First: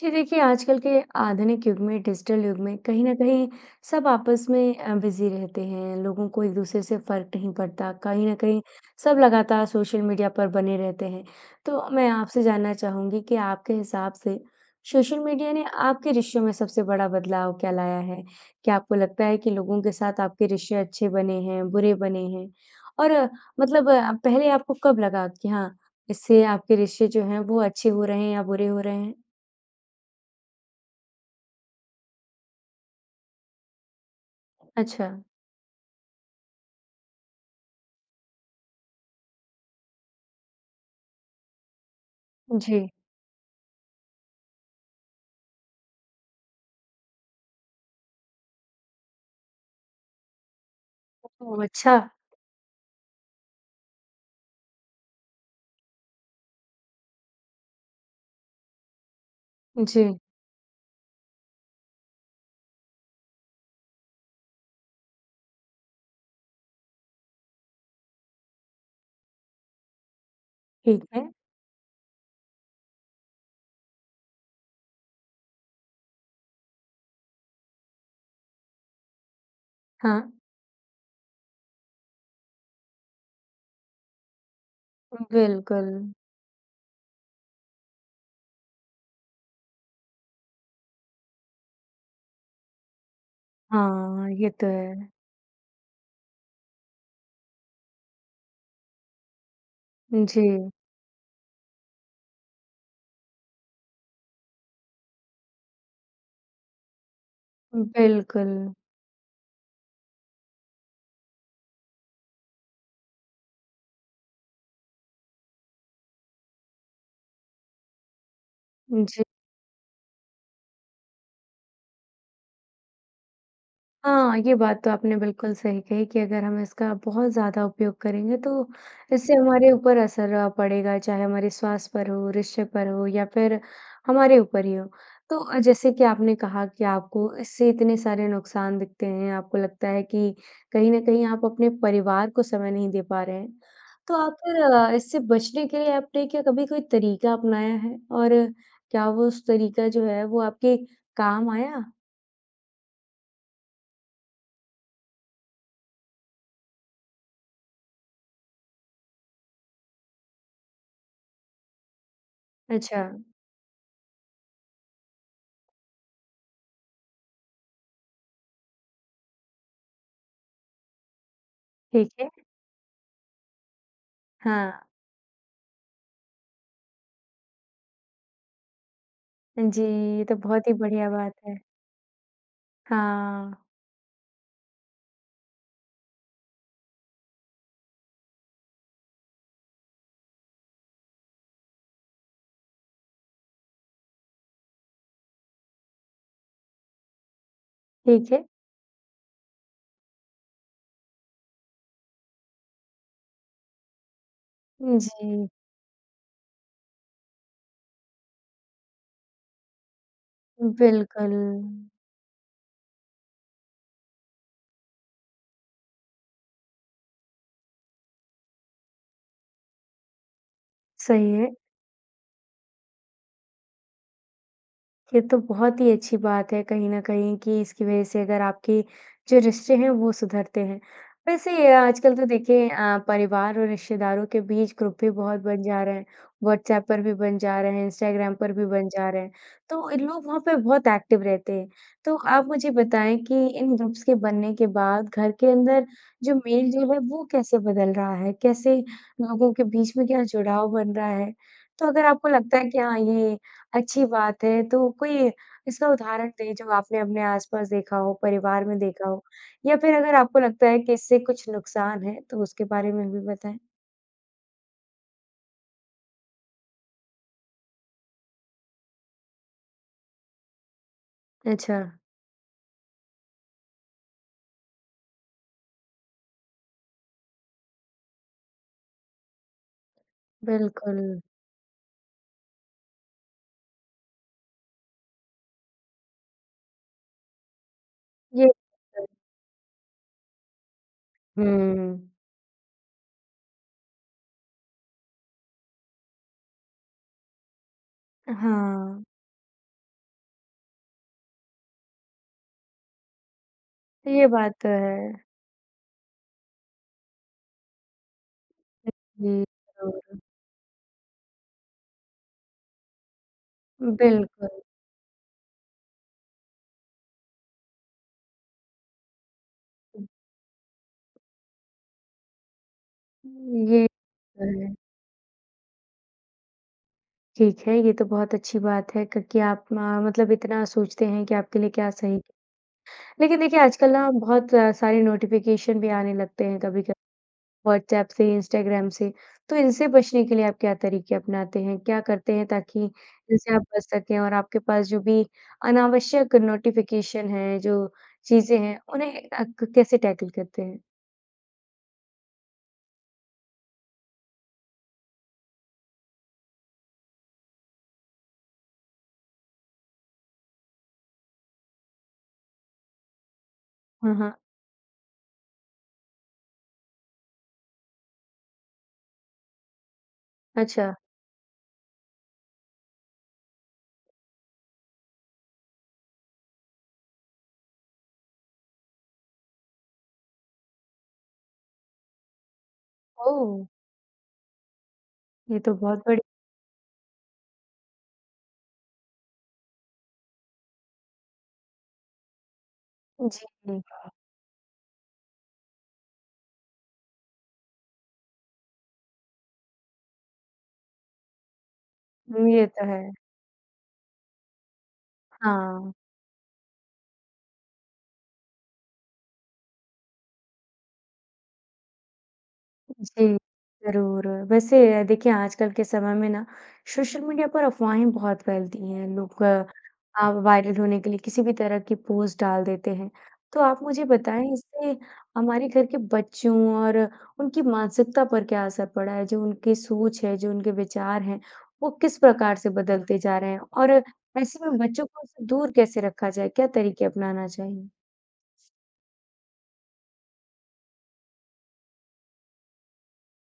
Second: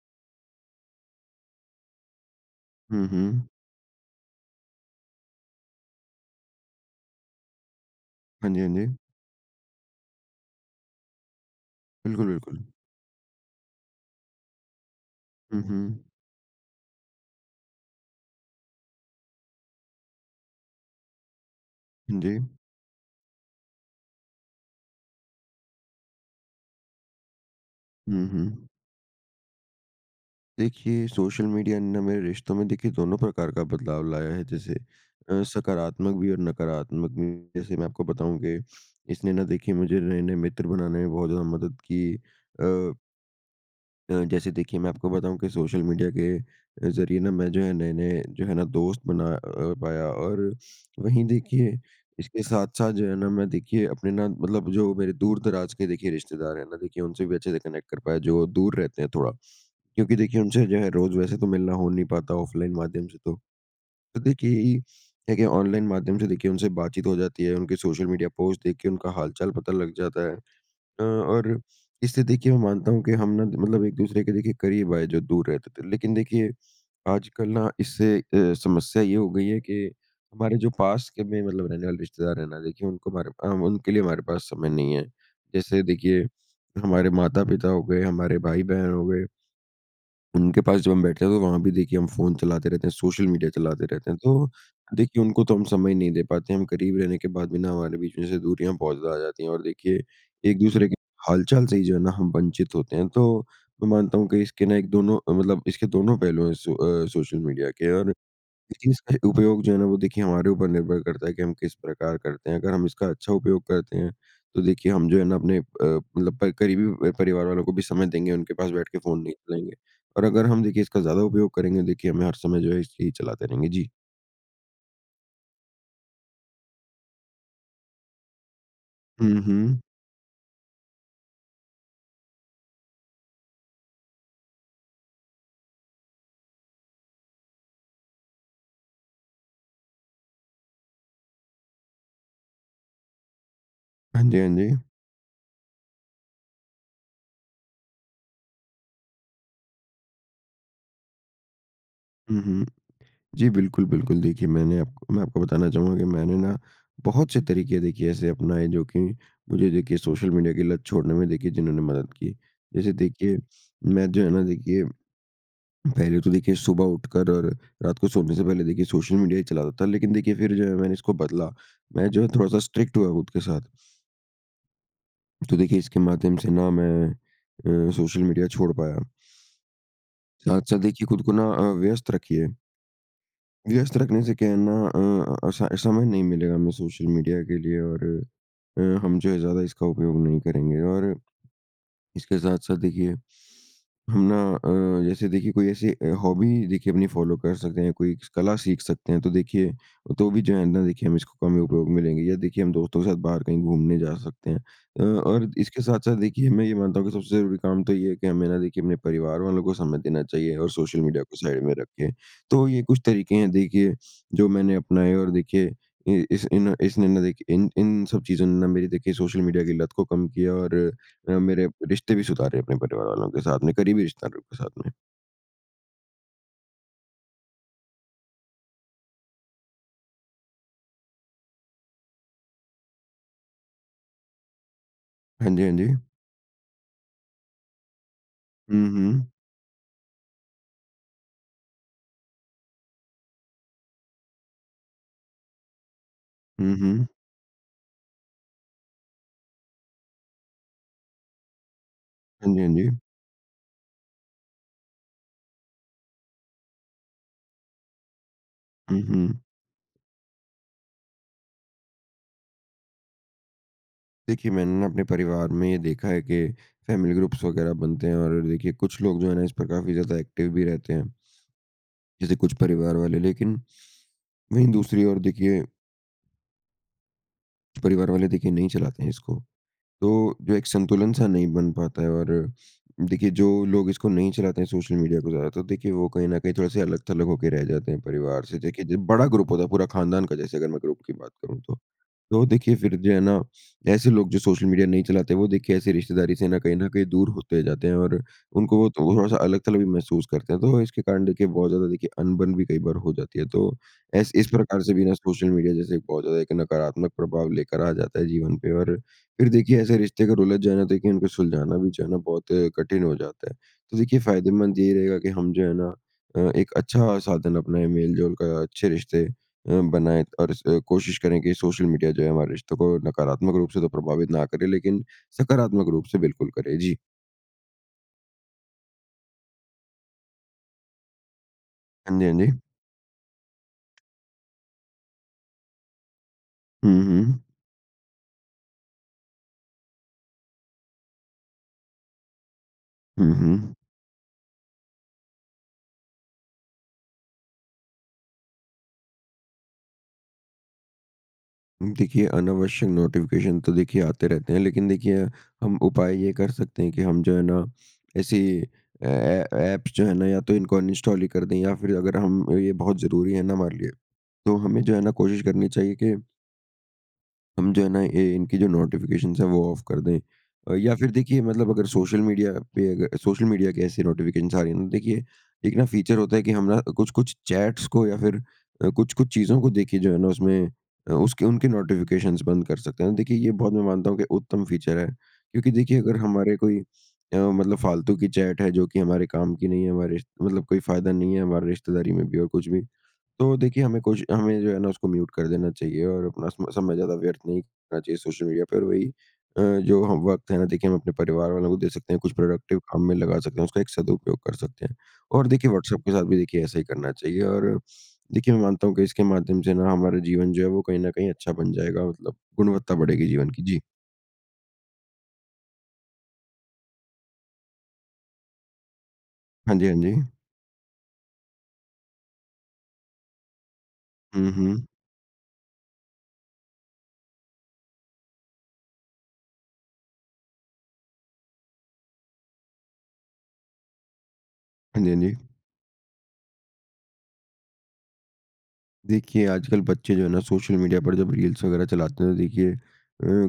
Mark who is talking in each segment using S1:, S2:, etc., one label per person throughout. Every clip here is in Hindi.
S1: जी। देखिए आजकल के आधुनिक युग में डिजिटल युग में कहीं
S2: हुँ,
S1: न
S2: हुँ।
S1: कहीं सब आपस में अ, बिज़ी रहते हैं। लोगों को एक-दूसरे से फ़र्क नहीं पड़ता। कहीं न
S2: हाँ जी,
S1: कहीं
S2: हाँ जी।
S1: सब लगातार सोशल मीडिया पर बने रहते हैं। तो मैं
S2: बिल्कुल,
S1: आपसे
S2: बिल्कुल।
S1: जानना चाहूँगी कि आपके हिसाब से सोशल मीडिया
S2: हुँ,
S1: ने
S2: हुँ।
S1: आपके रिश्तों में सबसे बड़ा बदलाव क्या लाया है? क्या आपको लगता है कि लोगों के साथ आपके रिश्ते अच्छे बने हैं, बुरे
S2: हाँ,
S1: बने हैं
S2: जी।
S1: और मतलब पहले आपको कब लगा कि हाँ, इससे आपके रिश्ते जो हैं वो अच्छे हो रहे
S2: हुँ,
S1: हैं या बुरे
S2: हुँ।
S1: हो रहे हैं?
S2: देखिए सोशल मीडिया ना मेरे रिश्तों में देखिए दोनों प्रकार का बदलाव लाया है जैसे
S1: अच्छा।
S2: अ, सकारात्मक भी और नकारात्मक भी। जैसे मैं आपको बताऊँ कि इसने ना देखिए मुझे नए-नए मित्र बनाने में बहुत ज़्यादा मदद की।
S1: जी।
S2: अ अ, जैसे देखिए मैं आपको बताऊँ कि सोशल मीडिया के अ, ज़रिए ना मैं जो है नए-नए जो है ना दोस्त बना अ, पाया। और वहीं
S1: ओ ओह!
S2: देखिए
S1: अच्छा।
S2: इसके साथ-साथ जो है ना मैं देखिए अपने ना मतलब जो मेरे दूर-दराज़ के देखिए रिश्तेदार हैं ना देखिए उनसे भी अच्छे से कनेक्ट कर पाया जो दूर रहते हैं थोड़ा। क्योंकि
S1: जी।
S2: देखिए उनसे जो है रोज़ वैसे तो मिलना हो नहीं पाता ऑफ़लाइन माध्यम से तो। तो देखिए ई देखिए ऑनलाइन माध्यम से देखिए उनसे बातचीत हो जाती है। उनके सोशल मीडिया पोस्ट देख के उनका हाल-चाल पता लग जाता है। अ,
S1: ठीक है।
S2: और इसलिए देखिए मैं मानता हूँ कि हम ना मतलब एक-दूसरे के देखिए करीब आए जो दूर रहते थे। लेकिन देखिए आजकल ना इससे अ, समस्या ये हो गई है कि
S1: हाँ।
S2: हमारे जो पास के में मतलब रहने वाले रिश्तेदार हैं ना देखिए उनको हमारे हम उनके लिए हमारे पास समय नहीं है।
S1: हुँ,
S2: जैसे
S1: बिल्कुल।
S2: देखिए हमारे माता-पिता हो गए, हमारे भाई-बहन हो गए। उनके पास जो हम बैठते हैं तो वहाँ भी देखिए हम फ़ोन चलाते रहते हैं सोशल मीडिया चलाते रहते हैं।
S1: हाँ।
S2: तो
S1: ये तो है।
S2: देखिए उनको तो हम समय नहीं दे पाते हम करीब रहने के बाद भी ना हमारे बीच में से दूरियाँ बहुत ज़्यादा आ जाती हैं। और देखिए
S1: जी।
S2: एक-दूसरे के हाल-चाल से ही जो है ना हम वंचित होते हैं तो मैं मानता हूँ कि इसके ना एक दोनों मतलब इसके दोनों पहलू हैं सो अ सोशल मीडिया के। और
S1: बिल्कुल।
S2: लेकिन इसका उपयोग जो है ना वो देखिए हमारे ऊपर निर्भर करता है कि हम किस प्रकार करते हैं। अगर हम इसका अच्छा उपयोग करते हैं तो देखिए हम जो है ना अपने अ, मतलब प करीबी अ, परिवार वालों को भी समय देंगे। उनके पास बैठके
S1: उजी।
S2: फ़ोन नहीं चलाएँगे। और अगर हम देखिए इसका ज़्यादा उपयोग करेंगे देखिए हमें हर समय जो है ये ही चलाते रहेंगे। जी।
S1: हाँ। ये बात तो आपने बिल्कुल सही कहीं कि अगर हम इसका बहुत ज़्यादा उपयोग करेंगे तो इससे
S2: हुँ,
S1: हमारे
S2: हुँ।
S1: ऊपर असर पड़ेगा चाहे हमारे स्वास्थ्य पर हो रिश्ते पर हो या फ़िर हमारे ऊपर ही हो। तो अ, जैसे कि आपने कहा कि आपको इससे इतने सारे नुकसान दिखते हैं। आपको लगता है कि कहीं न कहीं आप अपने परिवार को समय नहीं दे पा रहे हैं। तो
S2: हाँ
S1: आप
S2: जी, हाँ जी।
S1: फ़िर इससे बचने के लिए आपने क्या कभी कोई तरीका अपनाया है? और क्या वो उस तरीका जो है वो आपके काम आया?
S2: हुँ, हुँ। जी, बिल्कुल, बिल्कुल। देखिए मैंने आपको मैं आपको बताना चाहूँगा कि मैंने ना बहुत से तरीके देखिए ऐसे अपनाए जो कि मुझे देखिए सोशल मीडिया के लत छोड़ने में देखिए जिन्होंने मदद की। जैसे
S1: अच्छा।
S2: देखिए मैं जो है ना देखिए पहले तो देखिए सुबह उठकर और रात को सोने से पहले देखिए सोशल मीडिया ही चलाता था लेकिन देखिए फ़िर जो है मैंने इसको बदला। मैं
S1: ठीक
S2: जो है
S1: है।
S2: थोड़ा-सा स्ट्रिक्ट हुआ खुद के साथ।
S1: हाँ।
S2: तो देखिए इसके माध्यम से ना मैं अ, सोशल मीडिया छोड़ पाया।
S1: जी। ये तो बहुत ही
S2: साथ-साथ देखिए
S1: बढ़िया
S2: खुद को
S1: बात
S2: ना
S1: है।
S2: अ, व्यस्त रखिए।
S1: हाँ।
S2: व्यस्त रखने से क्या है ना अ, असा समय नहीं मिलेगा हमें सोशल मीडिया के लिए और अ, हम जो है ज़्यादा इसका उपयोग नहीं करेंगे। और इसके साथ-साथ देखिए हम ना अ, जैसे देखिए कोई ऐसी अ, हॉबी देखिए अपनी फ़ॉलो कर सकते हैं कोई स
S1: ठीक है।
S2: कला सीख सकते हैं। तो देखिए तो भी जो है ना देखिए हम इसको कम ही उपयोग में लेंगे या देखिए हम दोस्तों के साथ बाहर कहीं घूमने जा सकते हैं।
S1: उ,
S2: अ,
S1: जी।
S2: और इसके साथ-साथ देखिए मैं ये मानता हूँ कि सबसे ज़रूरी काम तो ये है कि, हमें ना देखिए अपने परिवार वालों को समय देना चाहिए और सोशल मीडिया
S1: बिल्कुल।
S2: को साइड में रखिए। तो ये कुछ तरीके हैं देखिए जो मैंने अपनाए और देखिए इ इस इन इसने ना देखिए इन इन सब चीज़ों ने ना मेरी देखिए सोशल मीडिया की लत को कम किया और अ,
S1: सही है।
S2: मेरे रिश्ते भी सुधारे अपने परिवार वालों के साथ में करीबी रिश्तेदारों के साथ में।
S1: ये तो बहुत ही अच्छी बात है कहीं न कहीं कि इसकी वज़ह से अगर आपकी जो रिश्ते हैं वो सुधरते हैं। वैसे आजकल तो देखिए अ, परिवार और रिश्तेदारों के बीच ग्रुप भी बहुत
S2: हाँ
S1: बन
S2: जी, हाँ
S1: जा रहे
S2: जी।
S1: हैं। व्हाट्सऐप पर भी बन जा रहे हैं इंस्टग्राम पर भी
S2: हुँ,
S1: बन जा रहे
S2: हुँ।
S1: हैं तो इन लोग वहाँ पे बहुत एक्टिव रहते हैं। तो आप मुझे बताएँ कि इन ग्रुप्स के बनने के बाद घर के अंदर जो मेल
S2: हुँ,
S1: जो है
S2: हुँ।
S1: वो कैसे बदल रहा है? कैसे लोगों के बीच में क्या जुड़ाव बन रहा है? तो अगर आपको
S2: हाँ
S1: लगता
S2: जी, हाँ
S1: है कि हाँ,
S2: जी।
S1: ये अच्छी बात है तो कोई इसका उदाहरण दें जब आपने अपने आस-पास देखा हो परिवार में
S2: हुँ,
S1: देखा हो
S2: हुँ।
S1: या फ़िर अगर आपको लगता है कि इससे कुछ नुकसान है तो उसके बारे में भी बताएँ।
S2: देखिए मैंने न अपने परिवार में ये देखा है कि फैमिली ग्रुप्स वगैरह बनते हैं और देखिए कुछ लोग जो हैं न इस पर काफ़ी ज़्यादा एक्टिव भी रहते हैं।
S1: अच्छा।
S2: जैसे कुछ परिवार वाले लेकिन वहीं दूसरी ओर देखिए कुछ परिवार वाले देखिए नहीं चलाते हैं इसको। तो जो एक संतुलन
S1: बिल्कुल।
S2: सा नहीं बन पाता है और देखिए जो लोग इसको नहीं चलाते हैं सोशल मीडिया को ज़्यादातर तो देखिए वो कहीं न कहीं थोड़े-से अलग-थलग होके रह जाते हैं परिवार
S1: ये
S2: से, देखिए ज
S1: त
S2: बड़ा ग्रुप होता है पूरा खानदान का जैसे अगर मैं ग्रुप की बात करूँ तो।
S1: हुँ।
S2: तो देखिए फिर जो है ना, ऐसे लोग जो सोशल मीडिया नहीं चलाते वो देखिए ऐसे रिश्तेदारी से न कहीं न कहीं दूर होते जाते हैं और उनको वो
S1: हाँ।
S2: तो वो थोड़ा-सा अलग-थलग भी महसूस करते हैं, तो इसके कारण देखिए बहुत ज़्यादा देखिए अनबन भी कई बार हो जाती है, तो
S1: ये
S2: ऐसे इस
S1: बात तो
S2: प्रकार से बिना
S1: है।
S2: सोशल मीडिया जैसे एक बहुत ज़्यादा एक नकारात्मक प्रभाव लेकर आ जाता है जीवन पे,
S1: [unintelligible]
S2: और
S1: हुँ,
S2: फिर देखिए ऐसे
S1: हाँ।
S2: रिश्ते अगर उलझ जाएँ ना देखिए उनको सुलझाना भी जो है न बहुत कठिन हो जाता है। तो देखिए
S1: बिल्कुल।
S2: फ़ायदेमंद यही रहेगा की हम जो है ना अ, एक अच्छा साधन अपने मेल-जोल का अच्छे रिश्ते अ,
S1: हुँ।
S2: बनाएँ और इस कोशिश करें की सोशल मीडिया जो है हमारे रिश्तों को नकारात्मक रूप से
S1: ये
S2: तो प्रभावित
S1: तो
S2: ना करें
S1: है।
S2: लेकिन सकारात्मक रूप से बिल्कुल करें। जी।
S1: ठीक है। ये तो बहुत अच्छी बात है क कि आप म मतलब इतना सोचते हैं कि आपके लिए क्या
S2: हाँ
S1: सही
S2: जी, हाँ जी।
S1: लेकिन देखिए आजकल ना बहुत सारी नोटिफ़िकेशन भी आने लगते हैं कभी-कभी,
S2: हुँ, हुँ।
S1: व्हाट्सऐप से इंस्टाग्राम से। तो इनसे बचने के लिए आप क्या तरीके अपनाते हैं? क्या करते हैं ताकि
S2: हुँ,
S1: इनसे आप
S2: हुँ।
S1: बच सकें? और आपके पास जो भी अनावश्यक नोटिfiकेशन है, जो चीज़ें हैं उन्हें अ, क कैसे टैकल करते हैं?
S2: देखिए, अनावश्यक नोटिफिकेशन तो देखिए आते रहते हैं, लेकिन देखिए, हम उपाय ये कर सकते हैं कि हम जो है ना, ऐसी अ, ए एप्स जो हैं ना, या तो इनको अनइन्स्टॉल ही कर दें या फिर अगर हम ये बहुत ज़रूरी है ना हमारे लिए,
S1: हाँ, हाँ।
S2: तो हमें जो है ना कोशिश करनी चाहिए कि हम जो है ना, इ इनकी जो नोटिफिकेशन्स हैं, वो ऑफ कर दें अ,
S1: अच्छा।
S2: या फिर देखिए मतलब अगर सोशल मीडिया पे अग सोशल मीडिया के ऐसे नोटिफिकेशन्स आ रही हैं ना, देखिए, एक ना फ़ीचर होता है कि हम ना कुछ-कुछ चैट्स को या फिर अ, कुछ-कुछ चीज़ों को देखिए जो है ना उसमें अ, उसके उनके नोटिफिकेशन्स बंद कर सकते हैं। देखिए, ये
S1: ओह!
S2: बहुत मैं मानता हूँ कि उत्तम फ़ीचर है
S1: ये
S2: क्योंकि
S1: तो बहुत
S2: देखिए अगर
S1: बढि
S2: हमारे कोई अ, मतलब फ़ालतू की चैट है, जो कि हमारे कम की नहीं है हमारे मतलब कोई फ़ायदा नहीं है, हमारे रिश्तेदारी में भी और कुछ भी, तो
S1: जी।
S2: देखिए, हमें कोशि हमें जो है ना उसको म्यूट कर देना चाहिए और अपना सम समय ज़्यादा व्यर्थ नहीं करना चाहिए सोशल मीडिया पर। वही अ, जो हम वक़्त है ना, देखिए हम अपने परिवार वालों को दे सकते हैं, कुछ
S1: ये
S2: प्रोडक्टिव
S1: तो
S2: काम
S1: है।
S2: में लगा सकते हैं, उसका एक सदुपयोग कर सकते हैं। और देखिए,
S1: हाँ।
S2: व्हॉट्सऐप के साथ भी देखिए ऐसा ही करना चाहिए और देखिए, मैं मानता हूँ कि इसके माध्यम से ना हमारे जीवन जो है, वो कहीं न कहीं अच्छा बन जाएगा मतलब गुणवत्ता बढ़ेगी
S1: जी,
S2: जीवन की। जी।
S1: ज़रूर। वैसे, देखिए आजकल के समय में ना, सोशल मीडिया पर अफ़वाहें बहुत फैलती हैं। लोग
S2: हाँ जी, हाँ
S1: अ,
S2: जी।
S1: वायरल होने के लिए किसी भी तरह की पोस्ट डाल देते हैं। तो आप मुझे
S2: हुँ,
S1: बताएँ,
S2: हुँ।
S1: इससे हमारे घर के बच्चों और उनकी मानसिकता पर क्या असर पड़ा है? जो उनके सोच है, जो उनके विचार हैं, वो किस प्रकार से बदलते जा रहे हैं और ऐसे में
S2: हाँ
S1: बच्चों
S2: जी, हाँ
S1: को
S2: जी।
S1: दूर कैसे रखा जाए? क्या तरीके अपनाना चाहिए?
S2: देखिए आजकल बच्चे जो है ना सोशल मीडिया पर जब रील्स वग़ैरह चलाते हैं तो देखिए अ,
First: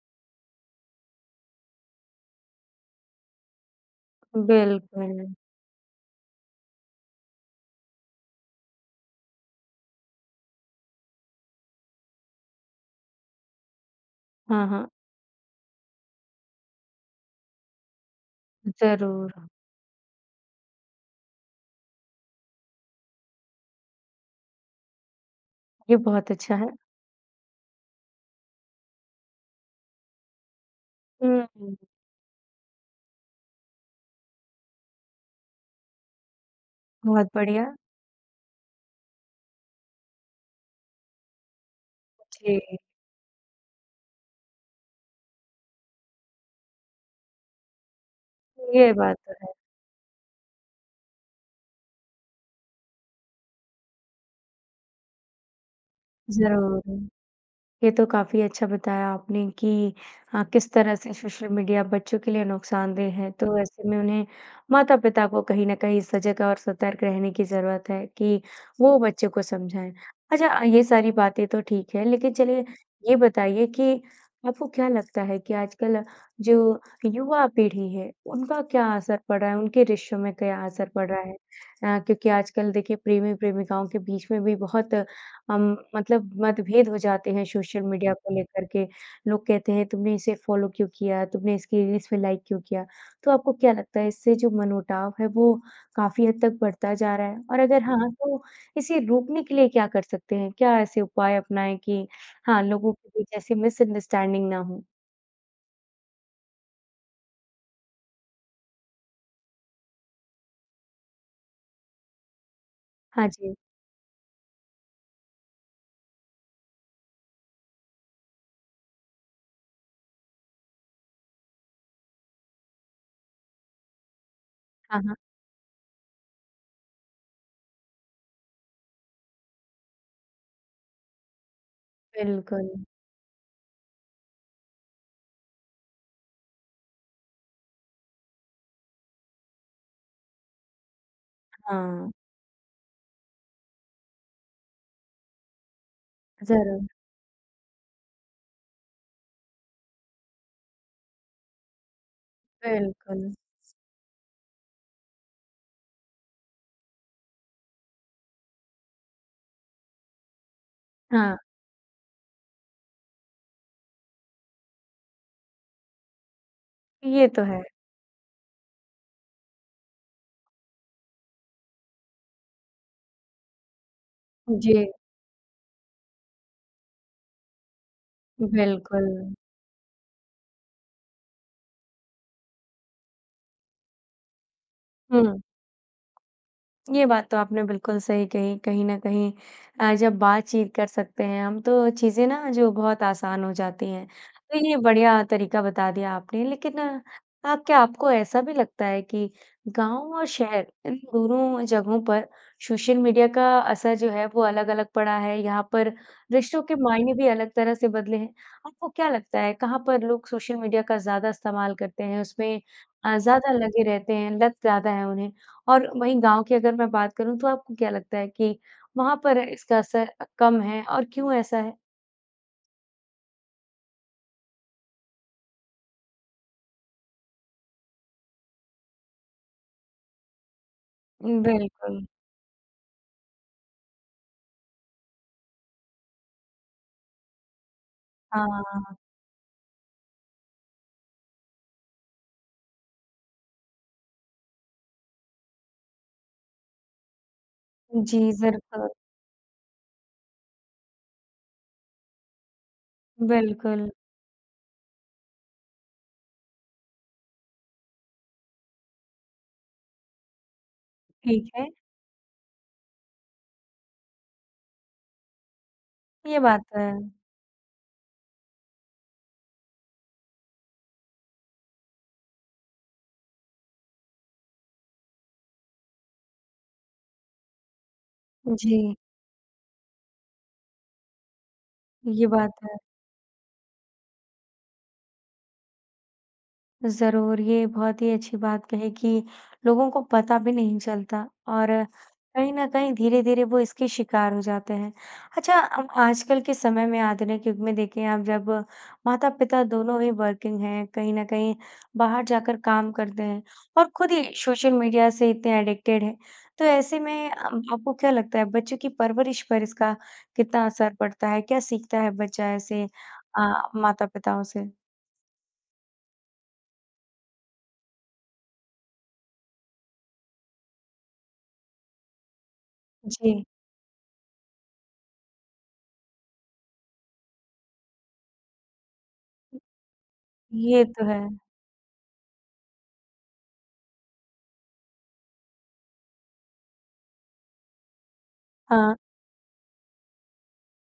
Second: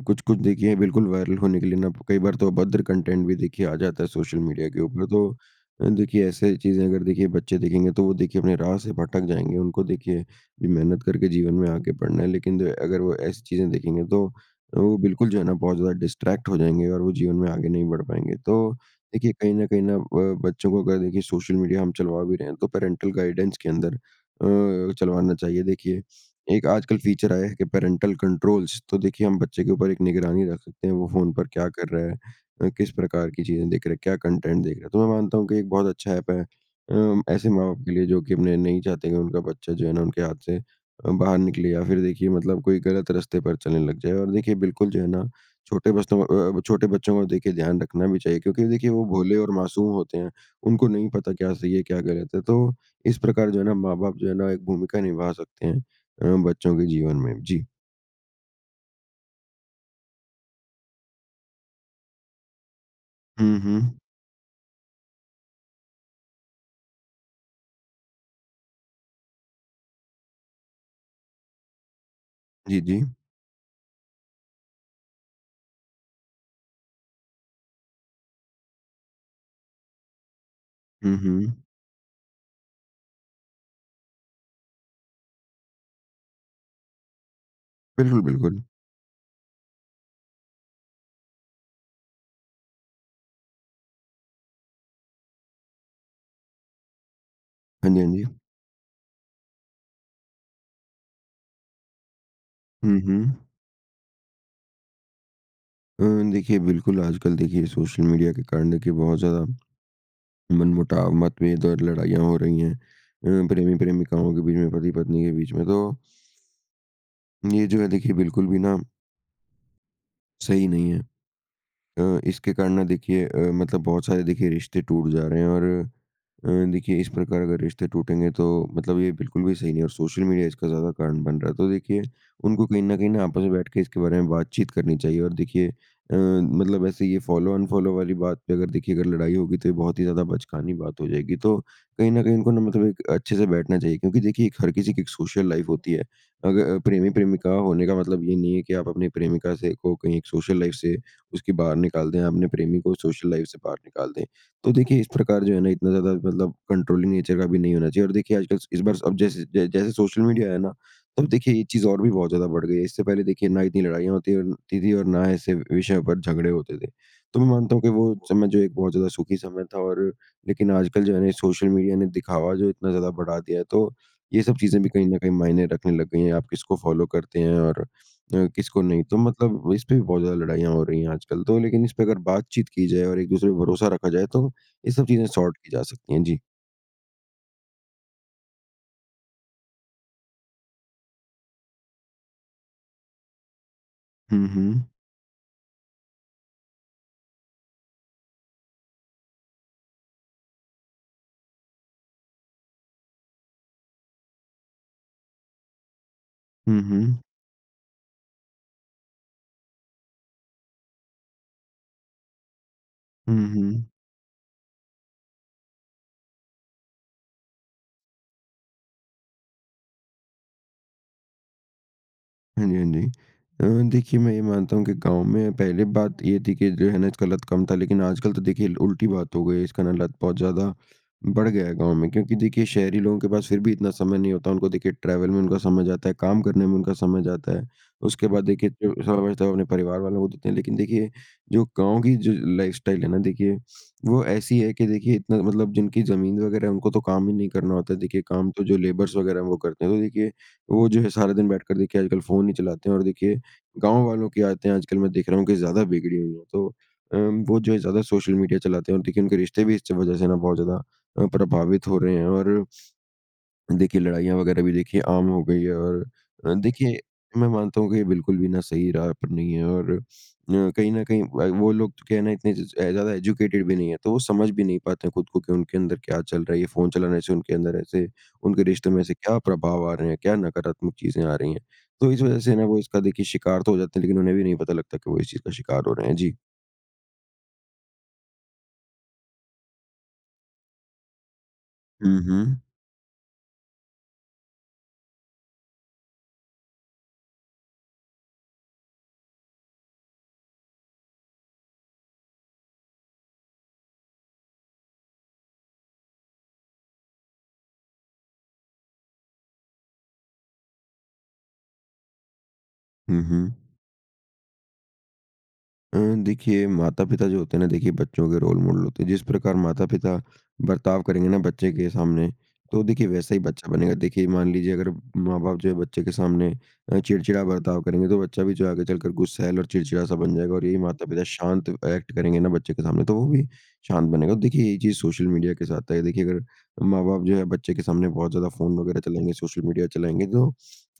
S2: कुछ-कुछ देखिए बिल्कुल वायरल होने के लिए ना कई बार तो अभद्र कंटेंट भी देखिए आ जाता है सोशल मीडिया के ऊपर तो
S1: बिल्कुल।
S2: अ, देखिए ऐसे चीज़ें अगर देखिए बच्चे देखेंगे तो वो देखिए अपने राह से भटक जाएँगे। उनको देखिए मेहनत करके जीवन में आगे बढ़ना है लेकिन जो है अगर वो ऐसी चीज़ें देखेंगे तो
S1: हाँ, हाँ।
S2: वो बिल्कुल जो है ना बहुत ज़्यादा डिस्टरैक्ट हो जाएँगे और वो जीवन में आगे नहीं बढ़ पाएँगे। तो देखिए
S1: ज़रूर।
S2: कहीं न कहीं न अ, बच्चों को अगर देखिए सोशल मीडिया हम चलवा भी रहे हैं। तो पेरेंटल गाइडेंस के अंदर अ, चलवाना चाहिए।
S1: ये
S2: देखिए
S1: बहुत अच्छा
S2: एक
S1: है।
S2: आजकल फीचर आया है कि पेरेंटल कंट्रोल्स। तो देखिए हम बच्चे के ऊपर एक निगरानी रख सकते हैं वो फ़ोन पर
S1: हुँ,
S2: क्या
S1: हुँ।
S2: कर रहा है? अ, किस प्रकार की चीज़ें देख रहा, क्या कंटेंट देख रहा तो मैं मानता हूँ कि एक बहुत अच्छा एप है। अ,
S1: बहुत
S2: ऐसे
S1: बढ़िया।
S2: माँ-बाप के लिए जो कि अपने नहीं चाहते कि उनका बच्चा जो है ना उनके हाथ से अ, बाहर निकले या फिर देखिए मतलब
S1: जी।
S2: कोई गलत रस्ते पर चलने लग जाए और देखिए बिल्कुल जो है ना छोटे बस्तों को अ अ, छोटे बच्चों का देखिए ध्यान रखना भी चाहिए क्योंकि देखिए
S1: ये
S2: वो
S1: बात तो
S2: भोले और
S1: है।
S2: मासूम होते हैं। उनको नहीं पता क्या सही है क्या गलत है। तो इस प्रकार जो है ना माँ-बाप जो है ना एक भूमिका निभा सकते हैं अ, बच्चों
S1: ज़रूर।
S2: के जीवन में। जी।
S1: ये तो काफ़ी अच्छा बताया आपने कि हाँ, किस तरह से सोशल मीडिया बच्चों के लिए नुकसानदेह हैं तो
S2: हुँ,
S1: ऐसे
S2: हुँ।
S1: में उन्हें माता-पिता को कहीं न कहीं सजग और सतर्क रहने की ज़रूरत है कि वो बच्चों को समझाएँ। अच्छा अ, ये सारी बातें तो ठीक है लेकिन चलिए
S2: जी, जी।
S1: ये बताइए कि आपको क्या लगता है कि आजकल जो युवा पीढ़ी है, उनका क्या असर पड़ा है? उनके रिश्तों में क्या असर पड़
S2: हुँ,
S1: रहा है?
S2: हुँ।
S1: अ, क्योंकि आजकल देखिए प्रेमी-प्रेमिकाओं के बीच में भी बहुत अम मतलब मतभेद हो जाते हैं सोशल मीडिया
S2: बिल्कुल,
S1: को
S2: बिल्कुल।
S1: लेकर के। लोग कहते हैं तुमने इसे फ़ॉलो क्यों किया? तुमने इसकी रील्स पे लाइक क्यों किया? तो आपको क्या लगता है इससे जो मनमुटाव है वो काफ़ी हद तक बढ़ता जा रहा है? और अगर
S2: हाँ जी,
S1: हाँ,
S2: हाँ जी।
S1: तो इसे रोकने के लिए क्या कर सकते हैं? क्या ऐसे उपाय अपनाएँ कि हाँ, लोगों
S2: हुँ,
S1: के लिए
S2: हुँ।
S1: जैसी मिसअंडरस्टैंडिंग ना हो।
S2: अ, देखिए बिल्कुल आजकल देखिए सोशल मीडिया के कारण देखिए बहुत ज़्यादा, मनमुटाव, मत्तभेद और लड़ाइयाँ हो रही हैं।
S1: हाँ,
S2: अ,
S1: जी।
S2: प्रेमी-प्रेमिकाओं के बीच में पति-पत्नी के बीच में तो ये जो है देखिए बिल्कुल भी ना सही नहीं है। अ, इसके कारण ना देखिए अ, मतलब बहुत सारे देखिए रिश्ते
S1: हाँ,
S2: टूट
S1: हाँ।
S2: जा रहे हैं और अ, देखिए इस प्रकार अगर रिश्ते टूटेंगे तो मतलब ये बिल्कुल भी सही नहीं है, और सोशल मीडिया इसका ज़्यादा कारण बन रहा है। तो देखिए उनको कहीं
S1: बिल्कुल।
S2: न कहीं न आपस में बैठ के इसके बारे में बातचीत करनी चाहिए। और देखिए अ, मतलब ऐसे ये फ़ॉलो अनफ़ॉलो वाली बात पे अगर देखिए अगर लड़ाई होगी तो ये बहुत ही ज़्यादा बचकानी बात हो जाएगी। तो कहीं
S1: हाँ।
S2: न कहीं इनको ना मतलब एक अच्छे से बैठना चाहिए। क्योंकि देखिए एक हर किसी की एक सोशल लाइफ़ होती है। अग अ,
S1: ज़रूर।
S2: प्रेमी-प्रेमिका होने का मतलब ये नहीं है कि आप अपने प्रेमिका से को कहीं एक सोशल लाइफ़ से उसकी बाहर निकाल दें। अपने प्रेमी को सोशल
S1: बिल्कुल।
S2: लाइफ़ से बाहर निकाल दें। तो देखिए इस प्रकार जो है ना इतना ज़्यादा मतलब कंट्रोलिंग नेचर का भी नहीं होना चाहिए। और देखिए आजकल इस बार अब जैसे जै जैसे सोशल मीडिया आया है ना? तो अब
S1: हाँ।
S2: देखिए एक चीज़ और भी बहुत ज़्यादा बढ़ गई है। इससे पहले देखिए ना इतनी लड़ाइयाँ होती और होती थी और ऐसे विषयों पे झगड़े होते थे।
S1: ये
S2: तो
S1: तो
S2: मैं
S1: है।
S2: मानता हूँ कि वो समय जो है एक बहुत ज़्यादा सुखी समय था और लेकिन आजकल जो है ना ये सोशल मीडिया ने दिखावा जो इतना ज़्यादा बढ़ा दिया है तो ये सब चीज़ें भी
S1: जी।
S2: कहीं न कहीं मायने रखने लग गई हैं, आप किसको फ़ॉलो करते हैं और अ, किसको नहीं। तो
S1: बिल्कुल।
S2: मतलब इस पे भी बहुत ज़्यादा लड़ाइयाँ हो रही हैं आजकल। तो लेकिन इस पे अगर बातचीत की जाए और एक-दूसरे पे भरोसा रखा जाए तो ये सब चीज़ें
S1: हुँ।
S2: सॉर्ट की जा सकती हैं। जी।
S1: ये बात तो आपने बिल्कुल सही कही, कहीं न कहीं। अ, जब बातचीत कर सकते हैं हम तो चीज़ें ना जो बहुत आसान हो जाती हैं।
S2: हुँ,
S1: तो ये
S2: हुँ।
S1: बढ़िया तरीका बता दिया आपने लेकिन आप क्या आपको ऐसा भी लगता है कि गाँव और शहर इन दोनों जगहों पर सोशल मीडिया का असर जो है वो अलग-अलग पड़ा है? यहाँ पर रिश्तों के
S2: हुँ,
S1: मायने
S2: हुँ।
S1: भी अलग तरह से बदले हैं? आपको क्या लगता है कहाँ पर लोग सोशल मीडिया का ज़्यादा इस्तेमाल करते हैं उसमें अ,
S2: हुँ,
S1: ज़्यादा लगे
S2: हुँ।
S1: रहते हैं, लत ज़्यादा हैं उन्हें? और वहीं गाँव की अगर मैं बात करूँ तो आपको क्या लगता है कि वहाँ पर इसका असर अ, कम है और क्यों ऐसा है?
S2: हाँ जी, हाँ जी। अ, देखिए मैं ये मानता हूँ कि गाँव में पहले बात ये थी कि जो है ना इसका लत कम था लेकिन आजकल तो देखिए ल उल्टी बात हो गई है। इसका ना लत बहुत ज़्यादा बढ़ गया गाँव
S1: बिल्कुल।
S2: में। क्योंकि देखिए शहरी लोगों के पास फिर भी इतना समय नहीं होता। उनको देखिए ट्रेवल में उनका समय जाता है। काम करने में उनका समय जाता है। उसके
S1: हाँ,
S2: बाद
S1: हाँ,
S2: देखिए
S1: हाँ,
S2: जो
S1: हाँ।
S2: समय बचत है वो उन्हें परिवार वालों को देते हैं, लेकिन देखिए जो गाँव की जो लाइफ़स्टाइल है ना देखिए, वो ऐसी है कि देखिए इतना मतलब जिनकी ज़मीन वग़ैरह है उनको तो काम ही नहीं करना होता है। देखिए
S1: जी।
S2: काम
S1: ज़र
S2: तो जो
S1: तो
S2: लेबर्स वग़ैरह हैं वो करते हैं। तो देखिए वो जो है सारा दिन बैठकर देखिए आजकल फ़ोन ही चलाते हैं और देखिए
S1: बिल्कुल।
S2: गाँव वालों की आदतें हैं आजकल मैं देख रहा हूँ कि ज़्यादा बिगड़ी हुई है। तो अ, वो जो है ज़्यादा सोशल मीडिया चलाते हैं और देखिए उनके रिश्ते भी इस च वज़ह से ना बहुत ज़्यादा अ,
S1: ठीक है।
S2: प्रभावित हो रहे हैं और देखिए लड़ाइयाँ वग़ैरह भी देखिए आम हो गई है और
S1: ये
S2: अ,
S1: बात तो
S2: देखिए
S1: है।
S2: मैं मानता हूँ कि ये बिल्कुल भी ना सही राह पर नहीं है और अ, कहीं न कहीं व वो लोग जो क्या है ना इतने ज़ ज़ अ, ज़्यादा एजुकेटेड भी नहीं है। तो वो समझ भी नहीं पाते हैं खुद को कि उनके अंदर क्या चल रहा है? ये फ़ोन चलाना से उनके अंदर ऐसे उनके रिश्ते
S1: जी।
S2: में ऐसे क्या प्रभाव आ रहे हैं? क्या नकारात्मक चीज़ें आ रही हैं? तो इस
S1: ये
S2: वज़ह
S1: बात
S2: से ना
S1: है।
S2: वो इसका देखिए शिकार तो हो जाता है, लेकिन उन्हें भी नहीं पता लगता कि वो इस चीज़ का शिकार हो रहे हैं। जी।
S1: ज़रूर। ये बहुत ही अच्छी बात कही कि लोगों को पता भी नहीं चलता, और
S2: हुँ,
S1: कहीं
S2: हुँ।
S1: न कहीं धीरे-धीरे वो इसके शिकार हो जाते हैं। अच्छा, हम आजकल के समय में आधुनिक युग में देखें अब जब माता-पिता दोनों ही वर्किंग हैं, कहीं न कहीं बाहर जाकर काम करते हैं और खुद ही सोशल मीडिया से इतने एडिक्टेड हैं। तो ऐसे में अ, आपको क्या लगता है बच्चों की परवरिश पर इसका कितना असर पड़ता है? क्या सीखता है बच्चा ऐसे
S2: हुँ, हुँ।
S1: अ, माता-पिताओं से?
S2: अ, देखिए माता-पिता जो होते हैं ना देखिए बच्चों के रोल मॉडल होते हैं। जिस प्रकार माता-पिता बर्ताव करेंगे ना बच्चे के सामने, तो देखिए वैसा ही
S1: जी।
S2: बच्चा बनेगा। देखिए, मान लीजिए अगर माँ-बाप जो हैं बच्चे के सामने अ, चिड़चिड़ा बर्ताव करेंगे, तो बच्चा भी जो आगे चलकर गुस्सैल और चिड़चिड़ा सा बन जाएगा, और यही
S1: ये तो है।
S2: माता-पिता शांत ऐक्ट करेंगे ना बच्चे के सामने, तो वो भी शांत बनेगा। देखिए, ये ही चीज़ सोशल मीडिया के साथ है। देखिए, अगर माँ-बाप जो हैं बच्चे के सामने बहुत ज़्यादा फ़ोन
S1: हाँ।
S2: वगैरह चलाएँगे, सोशल मीडिया, चलाएँगे तो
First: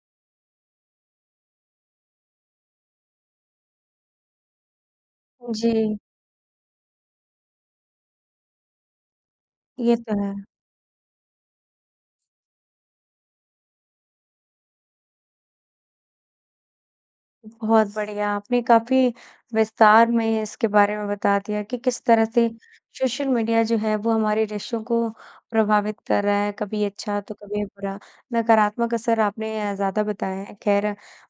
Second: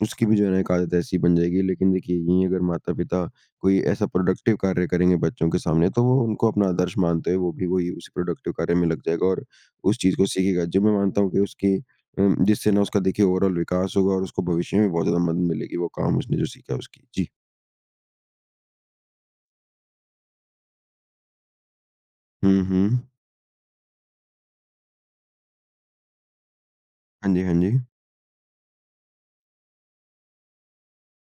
S2: उसकी भी जो है ना एक आदत ऐसी बन जाएगी लेकिन देखिए यहीं अगर माता-पिता कोई ऐसा प्रोडक्टिव कार्य करेंगे बच्चों के सामने
S1: जी।
S2: तो वो उनको अपना आदर्श मानते हैं। वो भी वही उस प्रोडक्टिव कार्य में लग जाएगा और
S1: ये
S2: उस
S1: तो
S2: चीज़ को
S1: है।
S2: सीखेगा। जो मैं मानता हूँ कि उसकी अ, जिससे ना उसका देखिए ओवरऑल विकास होगा, और उसको भविष्य में बहुत ज़्यादा मदद मिलेगी वो काम उसने जो सीखा उसकी जी।
S1: बहुत बढ़िया, आपने काफ़ी विस्तार में इसके बारे में बता दिया कि, किस तरह से
S2: हुँ, हुँ।
S1: सोशल मीडिया जो है, वो हमारे रिश्तों को प्रभावित कर रहा है। कभी अच्छा,
S2: हाँ,
S1: तो
S2: जी। हाँ,
S1: कभी
S2: जी।
S1: बुरा। नकारात्मक असर आपने ज़्यादा बताएँ है। खैर,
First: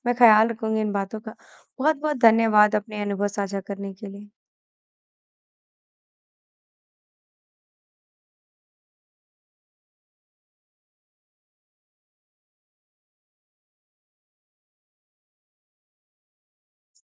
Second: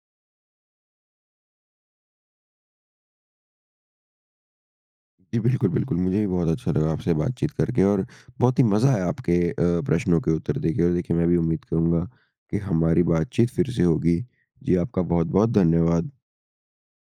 S1: मैं ख़्याल रखूँगी इन बातों का। बहुत-बहुत धन्यवाद अपने अनुभव साझा करने के लिए।
S2: जी बिल्कुल, बिल्कुल। मुझे भी बहुत अच्छा लगा आपसे बातचीत करके, और बहुत ही मज़ा आया आपके अ, प्रश्नों के उत्तर देके और देखिए, मैं भी उम्मीद करुँगा कि हमारी बातचीत फिर से होगी। जी आपका बहुत-बहुत धन्यवाद।